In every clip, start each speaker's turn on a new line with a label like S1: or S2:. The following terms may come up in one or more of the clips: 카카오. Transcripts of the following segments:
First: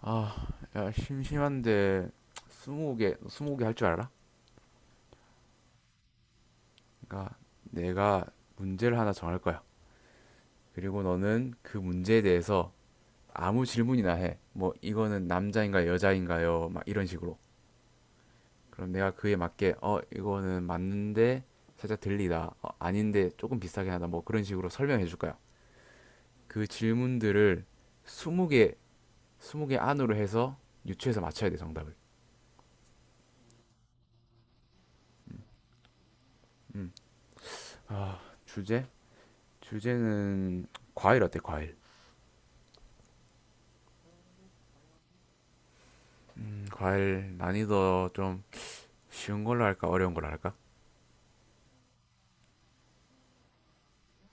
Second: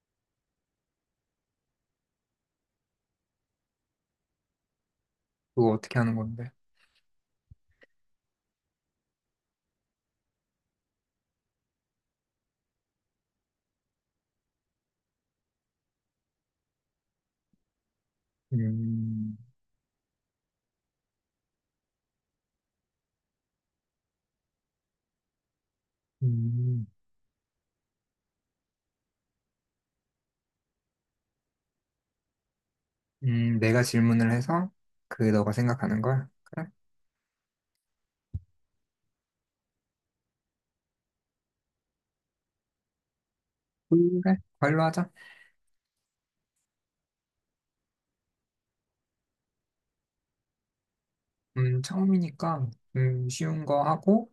S1: 아, 야, 심심한데, 20개 20개 할 줄 알아?
S2: 그거 어떻게 하는 건데?
S1: 그러니까 내가 문제를 하나 정할 거야. 그리고 너는 그 문제에 대해서 아무 질문이나 해. 뭐, 이거는 남자인가요, 여자인가요? 막 이런 식으로. 그럼 내가 그에
S2: 음,
S1: 맞게, 어, 이거는 맞는데 살짝 들리다. 어, 아닌데 조금 비슷하게 하다. 뭐 그런 식으로 설명해 줄 거야. 그
S2: 음,
S1: 질문들을 20개, 스무 개 안으로 해서 유추해서 맞춰야 돼, 정답을.
S2: 내가 질문을 해서 그 너가 생각하는 걸? 그래?
S1: 음. 아, 주제? 주제는 과일 어때, 과일?
S2: 그래? 과일로 하자.
S1: 과일 난이도 좀 쉬운 걸로 할까? 어려운 걸로 할까?
S2: 처음이니까 쉬운 거 하고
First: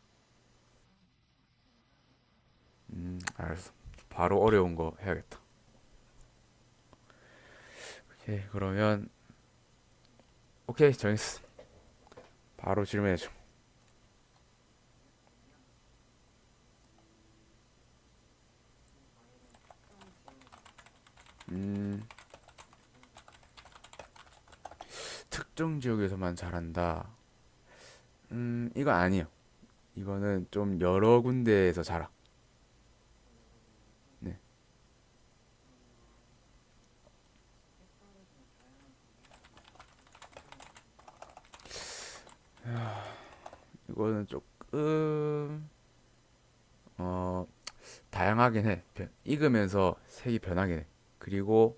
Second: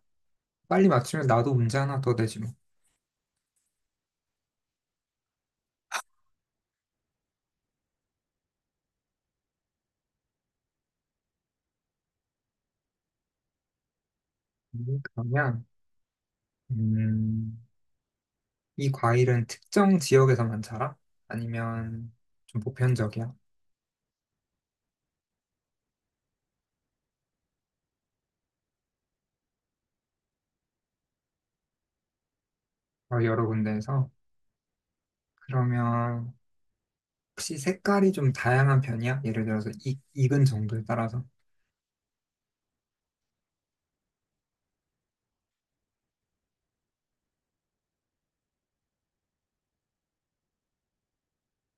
S2: 빨리 맞추면 나도 문제 하나 더 되지 뭐.
S1: 알았어. 바로 어려운 거 해야겠다. 오케이, 그러면 오케이, 정했어. 바로 질문해줘.
S2: 그러면 음, 이 과일은 특정 지역에서만 자라? 아니면 좀 보편적이야?
S1: 특정 지역에서만 자란다. 이건 아니에요. 이거는 좀 여러 군데에서 자라.
S2: 어, 여러 군데에서?
S1: 네,
S2: 그러면 혹시 색깔이 좀 다양한 편이야? 예를 들어서 익은 정도에 따라서?
S1: 이거는 조금 어, 다양하긴 해. 익으면서 색이 변하긴 해. 그리고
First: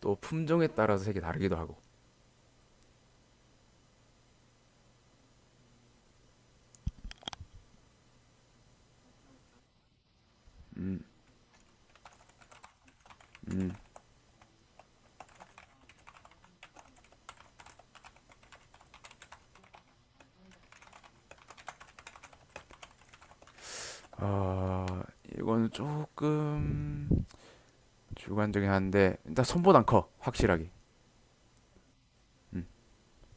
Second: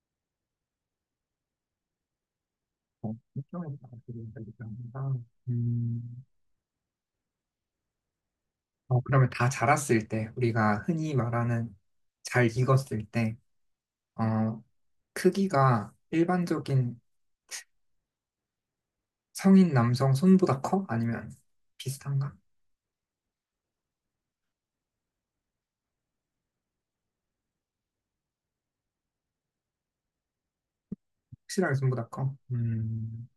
S1: 또 품종에 따라서 색이 다르기도 하고.
S2: 어, 일종의 방식이니까 음, 그러면 다 자랐을 때, 우리가 흔히 말하는 잘 익었을 때, 어, 크기가 일반적인 성인 남성 손보다 커? 아니면 비슷한가?
S1: 아, 이건 조금 주관적이긴 한데 일단 손보단 커 확실하게.
S2: 확실하게 손보다 커?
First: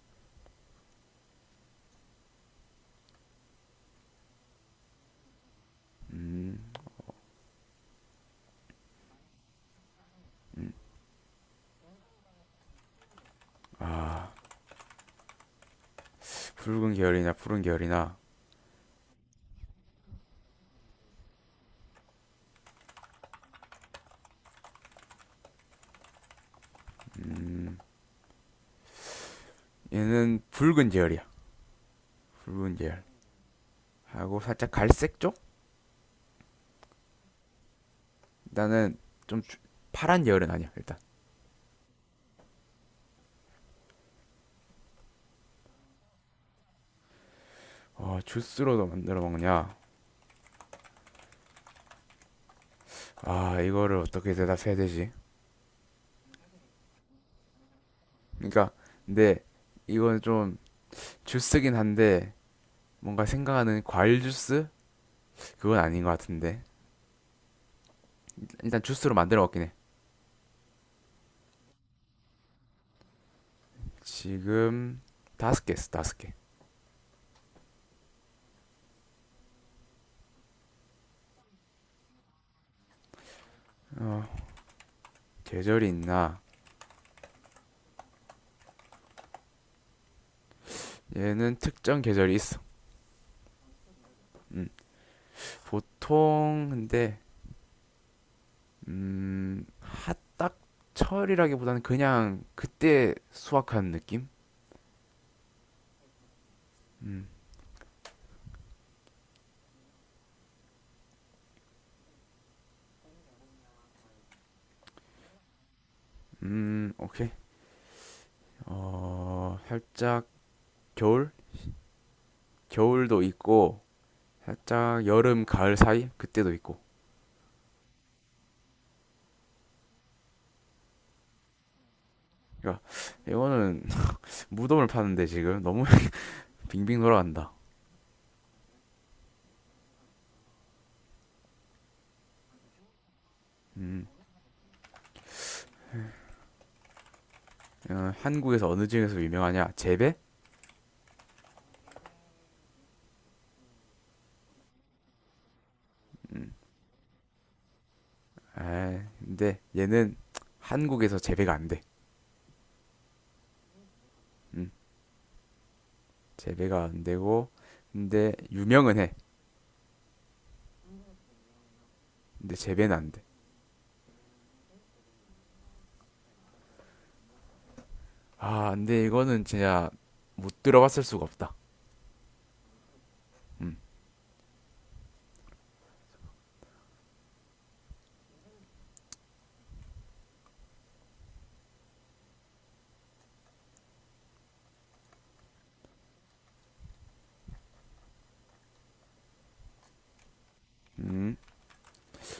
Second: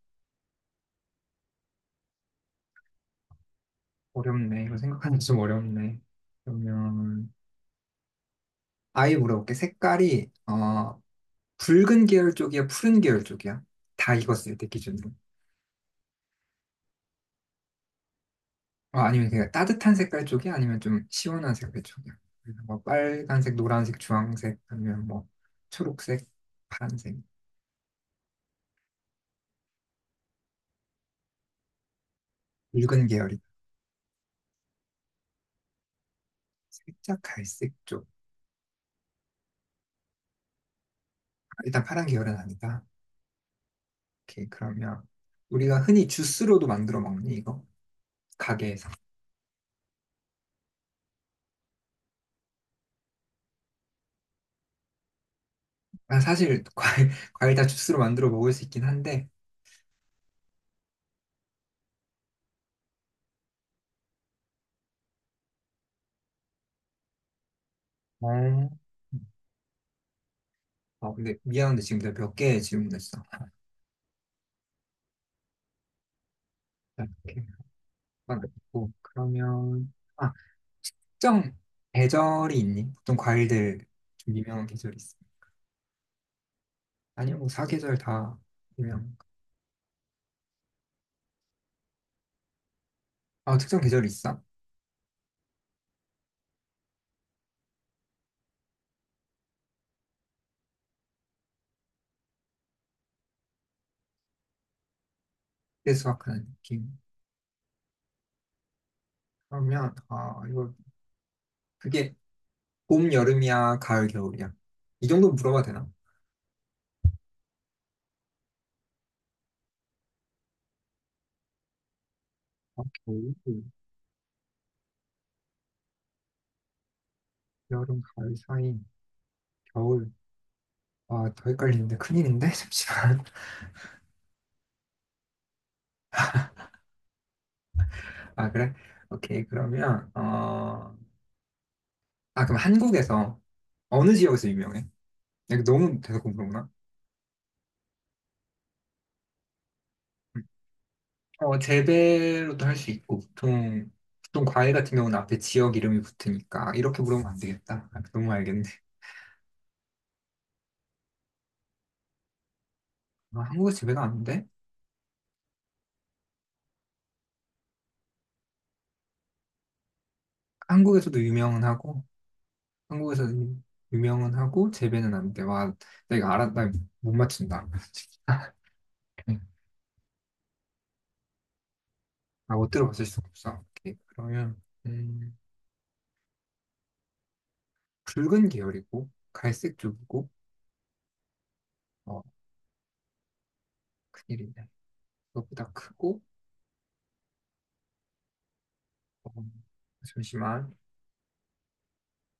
S2: 어렵네. 이거 생각하는 게 좀 어렵네. 그러면, 아예 물어볼게. 색깔이, 붉은 계열 쪽이야, 푸른 계열 쪽이야? 다 익었을 때 기준으로.
S1: 붉은 계열이냐 푸른 계열이나
S2: 어, 아니면 그냥 따뜻한 색깔 쪽이 아니면 좀 시원한 색깔 쪽이요. 그래서 뭐 빨간색, 노란색, 주황색 아니면 뭐 초록색, 파란색,
S1: 얘는 붉은 계열이야. 붉은 계열
S2: 붉은 계열이
S1: 하고 살짝 갈색 쪽?
S2: 살짝 갈색 쪽.
S1: 나는 좀 파란 계열은 아니야 일단.
S2: 아, 일단 파란 계열은 아니다. 오케이, 그러면 우리가 흔히 주스로도 만들어 먹니 이거?
S1: 어, 주스로도
S2: 가게에서.
S1: 만들어 먹냐. 아 이거를 어떻게 대답해야 되지.
S2: 아, 사실 과일 과일 다 주스로 만들어 먹을 수
S1: 그러니까
S2: 있긴 한데.
S1: 근데 이건 좀 주스긴 한데 뭔가 생각하는 과일 주스? 그건 아닌 것 같은데.
S2: 어.
S1: 일단 주스로 만들어 먹긴 해.
S2: 아, 근데 미안한데 지금 내가 몇 개 질문했어. 아,
S1: 지금 5개 있어, 5개.
S2: 자, 이렇게 막 있고 그러면. 아, 특정 계절이 있니? 보통 과일들
S1: 어,
S2: 좀 유명한 계절이 있어.
S1: 계절이 있나?
S2: 아니요, 뭐 사계절 다 유명.
S1: 얘는 특정 계절이 있어.
S2: 아, 특정 계절이 있어?
S1: 음, 보통 근데 음, 딱 철이라기보다는 그냥 그때 수확한 느낌?
S2: 그때 수확하는 느낌.
S1: 음,
S2: 그러면 아, 이거 그게 봄, 여름이야, 가을, 겨울이야. 이 정도 물어봐도 되나?
S1: 오케이. 어, 살짝 겨울? 겨울도
S2: 겨울,
S1: 있고 살짝 여름, 가을 사이? 그때도 있고.
S2: 여름, 가을 사이, 겨울. 아, 더 헷갈리는데 큰일인데
S1: 그러니까
S2: 잠시만.
S1: 이거는 무덤을 파는데 지금 너무 빙빙 돌아간다.
S2: 아, 그래? 오케이. 그러면 아, 그럼 한국에서
S1: 음,
S2: 어느 지역에서 유명해? 내가 너무 대놓고 물어보나?
S1: 어, 한국에서 어느 지역에서 유명하냐? 재배?
S2: 어, 재배로도 할 수 있고, 보통, 보통 과일 같은 경우는 앞에 지역 이름이 붙으니까, 이렇게 물으면 안 되겠다. 아, 너무 알겠네.
S1: 아, 근데 얘는 한국에서 재배가 안 돼.
S2: 아, 한국에 재배가 안 돼?
S1: 음, 재배가 안 되고, 근데 유명은 해.
S2: 한국에서도 유명은 하고,
S1: 근데 재배는
S2: 한
S1: 안
S2: 국에
S1: 돼.
S2: 서도 유명은 하고, 재배는 안 돼. 와, 나 이거 알아, 나못 맞춘다.
S1: 아, 근데 이거는 진짜 못 들어봤을 수가 없다.
S2: 아, 못 들어봤을 수가 없어.
S1: 음,
S2: 오케이. 그러면, 붉은 계열이고, 갈색 쪽이고, 어, 큰일이네. 그것보다 크고, 어, 잠시만,
S1: 음,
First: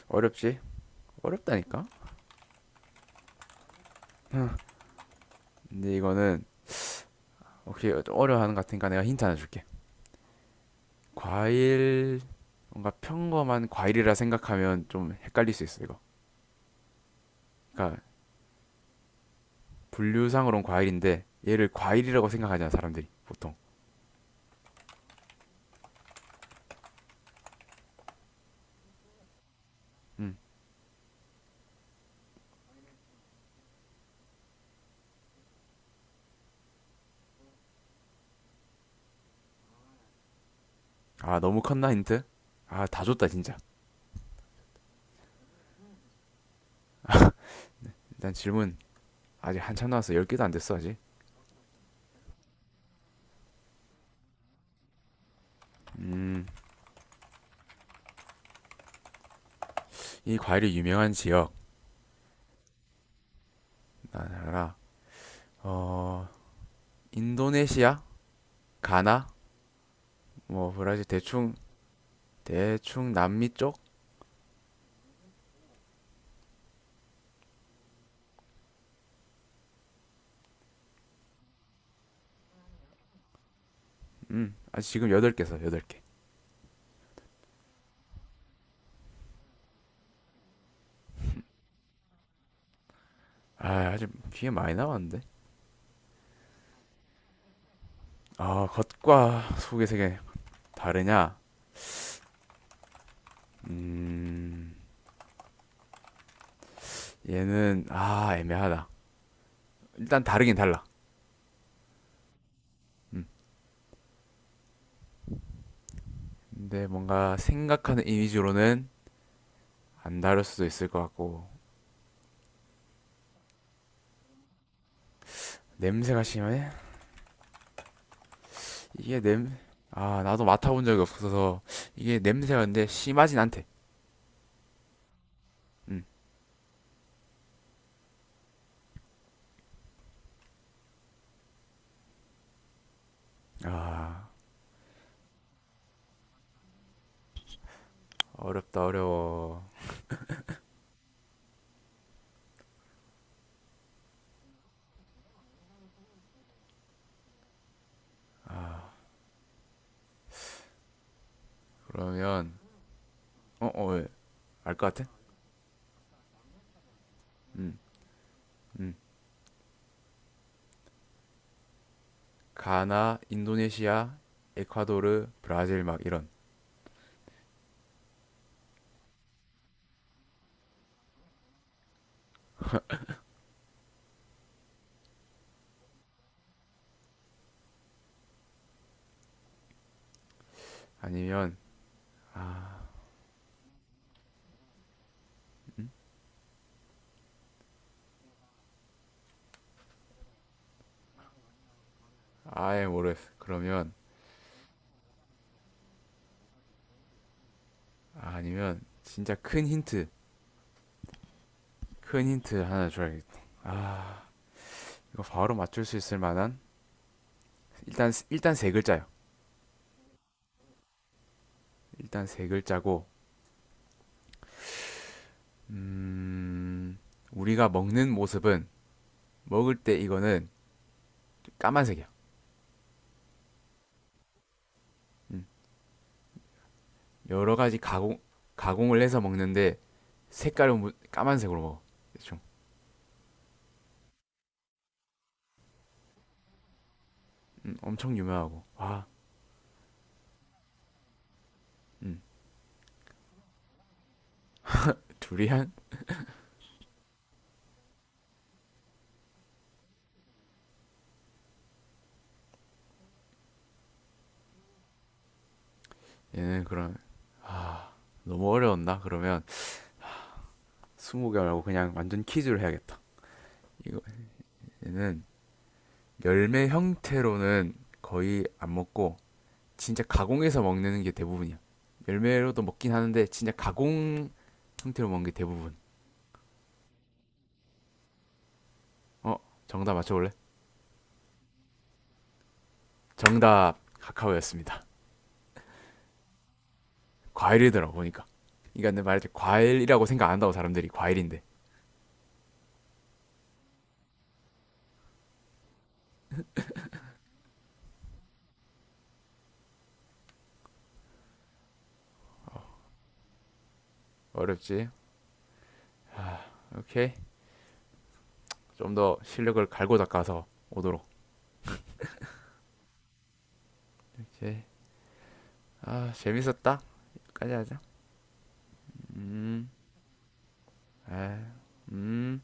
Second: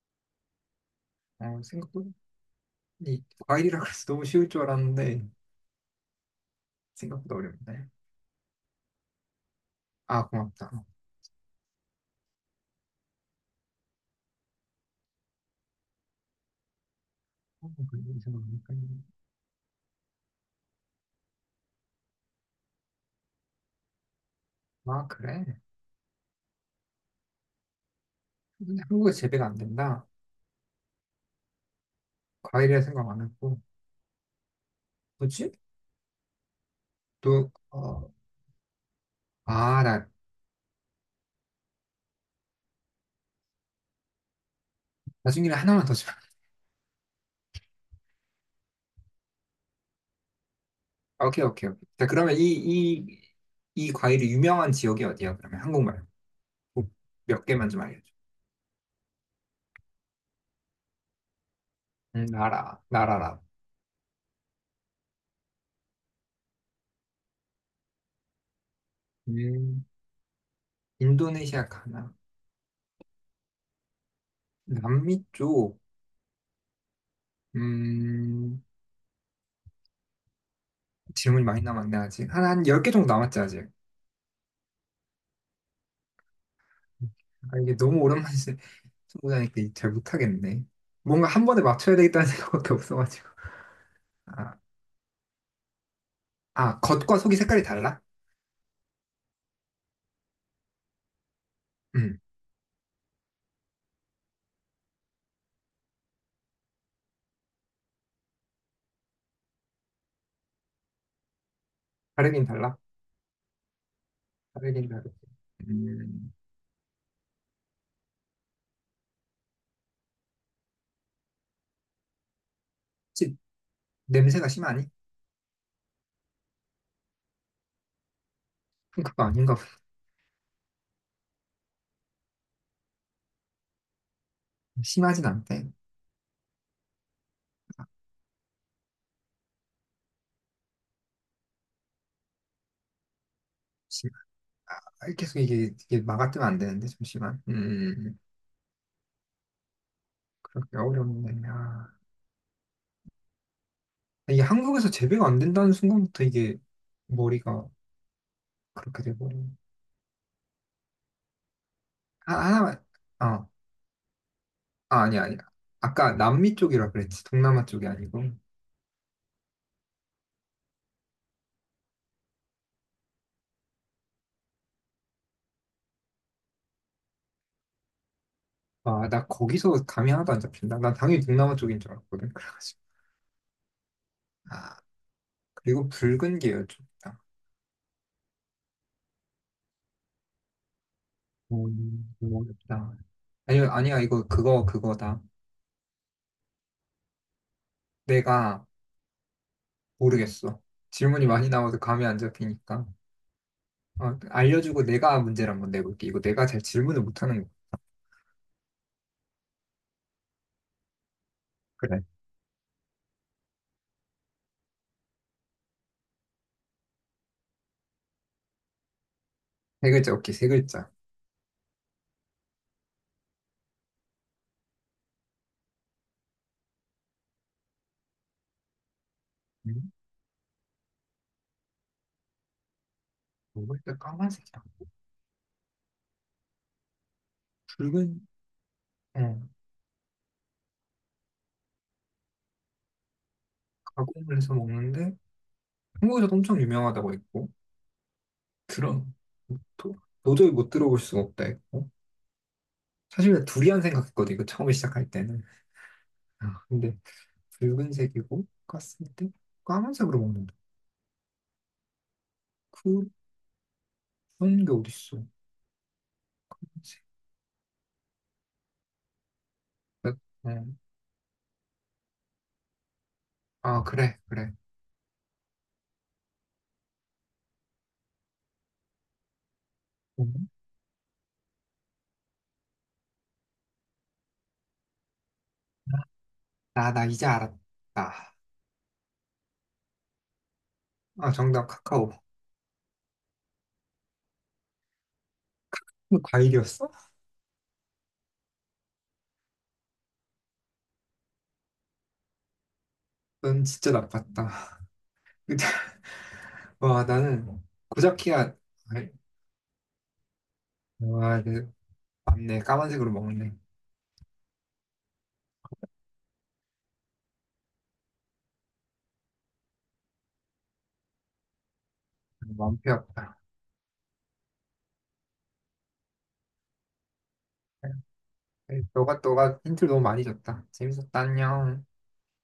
S1: 어렵지? 어렵다니까?
S2: 생각보다, 이 과일이라 그래서 너무
S1: 하,
S2: 쉬울 줄 알았는데,
S1: 근데 이거는
S2: 생각보다 어렵네.
S1: 혹시 어려워하는 것 같으니까 내가 힌트 하나 줄게.
S2: 아, 고맙다.
S1: 과일, 뭔가 평범한 과일이라 생각하면 좀 헷갈릴 수 있어, 이거.
S2: 어,
S1: 그러니까
S2: 그래, 이 생각하니까.
S1: 분류상으로는 과일인데 얘를 과일이라고 생각하잖아, 사람들이 보통.
S2: 아, 그래? 근데 한국에 재배가 안 된다.
S1: 음,
S2: 과일이라 생각 안 했고. 뭐지? 또, 아, 나
S1: 아, 너무 컸나, 힌트? 아, 다 줬다, 진짜.
S2: 나중에 하나만 더 줘.
S1: 일단 질문. 아직 한참 남왔어. 10개도 안 됐어, 아직.
S2: 오케이, 오케이, 오케이. 자, 그러면 이, 이 과일이 유명한 지역이 어디야? 그러면 한국말.
S1: 음,
S2: 뭐몇 개만 좀 알려줘.
S1: 이 과일이 유명한 지역.
S2: 나라라.
S1: 나라. 어, 인도네시아? 가나?
S2: 음,
S1: 뭐, 브라질, 대충,
S2: 인도네시아 가나.
S1: 대충 남미 쪽?
S2: 남미 쪽, 음, 질문이 많이 남았네, 아직. 한 10개 정도 남았지, 아직.
S1: 아, 지금 8개 써, 8개.
S2: 아, 이게 너무 오랜만에 초보자니까 잘 못하겠네. 뭔가 한 번에 맞춰야 되겠다는 생각밖에 없어가지고.
S1: 아, 아직 뒤에
S2: 아,
S1: 많이 남았는데?
S2: 아, 겉과 속이 색깔이 달라?
S1: 아, 겉과 속의 세계 다르냐?
S2: 음,
S1: 음, 얘는, 아, 애매하다. 일단 다르긴 달라.
S2: 다르긴 달라.
S1: 음,
S2: 다르긴 다르지. 음,
S1: 근데 뭔가 생각하는 이미지로는 안 다를 수도 있을 것 같고.
S2: 혹시 냄새가 심하니?
S1: 냄새가 심해?
S2: 그럼
S1: 이게
S2: 그거
S1: 냄...
S2: 아닌가 보다.
S1: 아 나도 맡아본 적이 없어서. 이게 냄새가 근데 심하진 않대.
S2: 심하진 않대.
S1: 음.
S2: 아, 심-
S1: 아
S2: 아, 계속 이게 막아뜨면 안 되는데, 잠시만.
S1: 어렵다 어려워.
S2: 그렇게 어렵네. 아, 이게 한국에서 재배가 안 된다는 순간부터 이게 머리가 그렇게 돼버려. 아,
S1: 그러면
S2: 하나만, 어,
S1: 어? 어? 왜? 알 것
S2: 아,
S1: 같아?
S2: 아니야, 아니야. 아까 남미 쪽이라 그랬지. 동남아
S1: 음,
S2: 쪽이 아니고.
S1: 음. 가나, 인도네시아, 에콰도르, 브라질 막 이런.
S2: 아, 나 거기서 감이 하나도 안 잡힌다. 난 당연히 동남아 쪽인 줄 알았거든. 그래가지고. 아, 그리고 붉은 게열쪽이다
S1: 아니면
S2: 너무 어렵다. 아니, 아니야, 이거 그거다. 내가 모르겠어. 질문이 많이 나와서 감이 안 잡히니까.
S1: 아예 모르겠어 그러면.
S2: 어, 알려주고 내가 문제를 한번 내볼게. 이거 내가 잘 질문을 못하는 거.
S1: 아니면 진짜 큰 힌트.
S2: 그래.
S1: 큰 힌트 하나 줘야겠다. 아 이거 바로 맞출 수 있을 만한. 일단 세 글자야.
S2: 세 글자, 오케이, 세 글자.
S1: 일단 세 글자고, 음, 우리가 먹는 모습은, 먹을
S2: 음?
S1: 때 이거는 까만색이야.
S2: 먹을 때 까만색이야.
S1: 음, 여러 가지
S2: 붉은,
S1: 가공을 해서
S2: 어,
S1: 먹는데, 색깔은 까만색으로 먹어. 대충.
S2: 가공을 해서 먹는데, 한국에서도 엄청 유명하다고 했고,
S1: 엄청 유명하고. 와,
S2: 들어, 도, 도저히 못 들어볼 수가 없다 했고.
S1: 음,
S2: 사실 두리안 생각했거든, 이거 처음에 시작할 때는.
S1: 두리안?
S2: 아, 근데 붉은색이고 깠을 때 까만색으로 먹는다. 그런 게 어딨어.
S1: 얘는 그런.
S2: 붉은색.
S1: 너무 어려웠나? 그러면,
S2: 어,
S1: 20개 말고 그냥 완전 퀴즈를 해야겠다.
S2: 아,
S1: 이거,
S2: 그래, 그래.
S1: 얘는 열매 형태로는 거의 안 먹고, 진짜
S2: 음.
S1: 가공해서 먹는 게 대부분이야. 열매로도 먹긴 하는데 진짜 가공 형태로 먹는 게 대부분.
S2: 아, 나 이제 알았다.
S1: 어, 정답 맞춰볼래?
S2: 아, 정답 카카오.
S1: 정답 카카오였습니다.
S2: 이거 과일이었어?
S1: 과일이더라 보니까. 그러니까 내 말했지 과일이라고 생각 안 한다고 사람들이. 과일인데
S2: 넌 진짜 나빴다. 근데 와, 나는 고자키야. 아이, 와, 네. 맞네. 까만색으로 먹네.
S1: 어렵지. 오케이 좀 더 실력을 갈고 닦아서 오도록.
S2: 마음 피 아프다.
S1: 이제 아 재밌었다. 여기까지 하자.
S2: 아이, 너가 힌트를 너무 많이 줬다. 재밌었다.
S1: 아,
S2: 안녕.
S1: 음.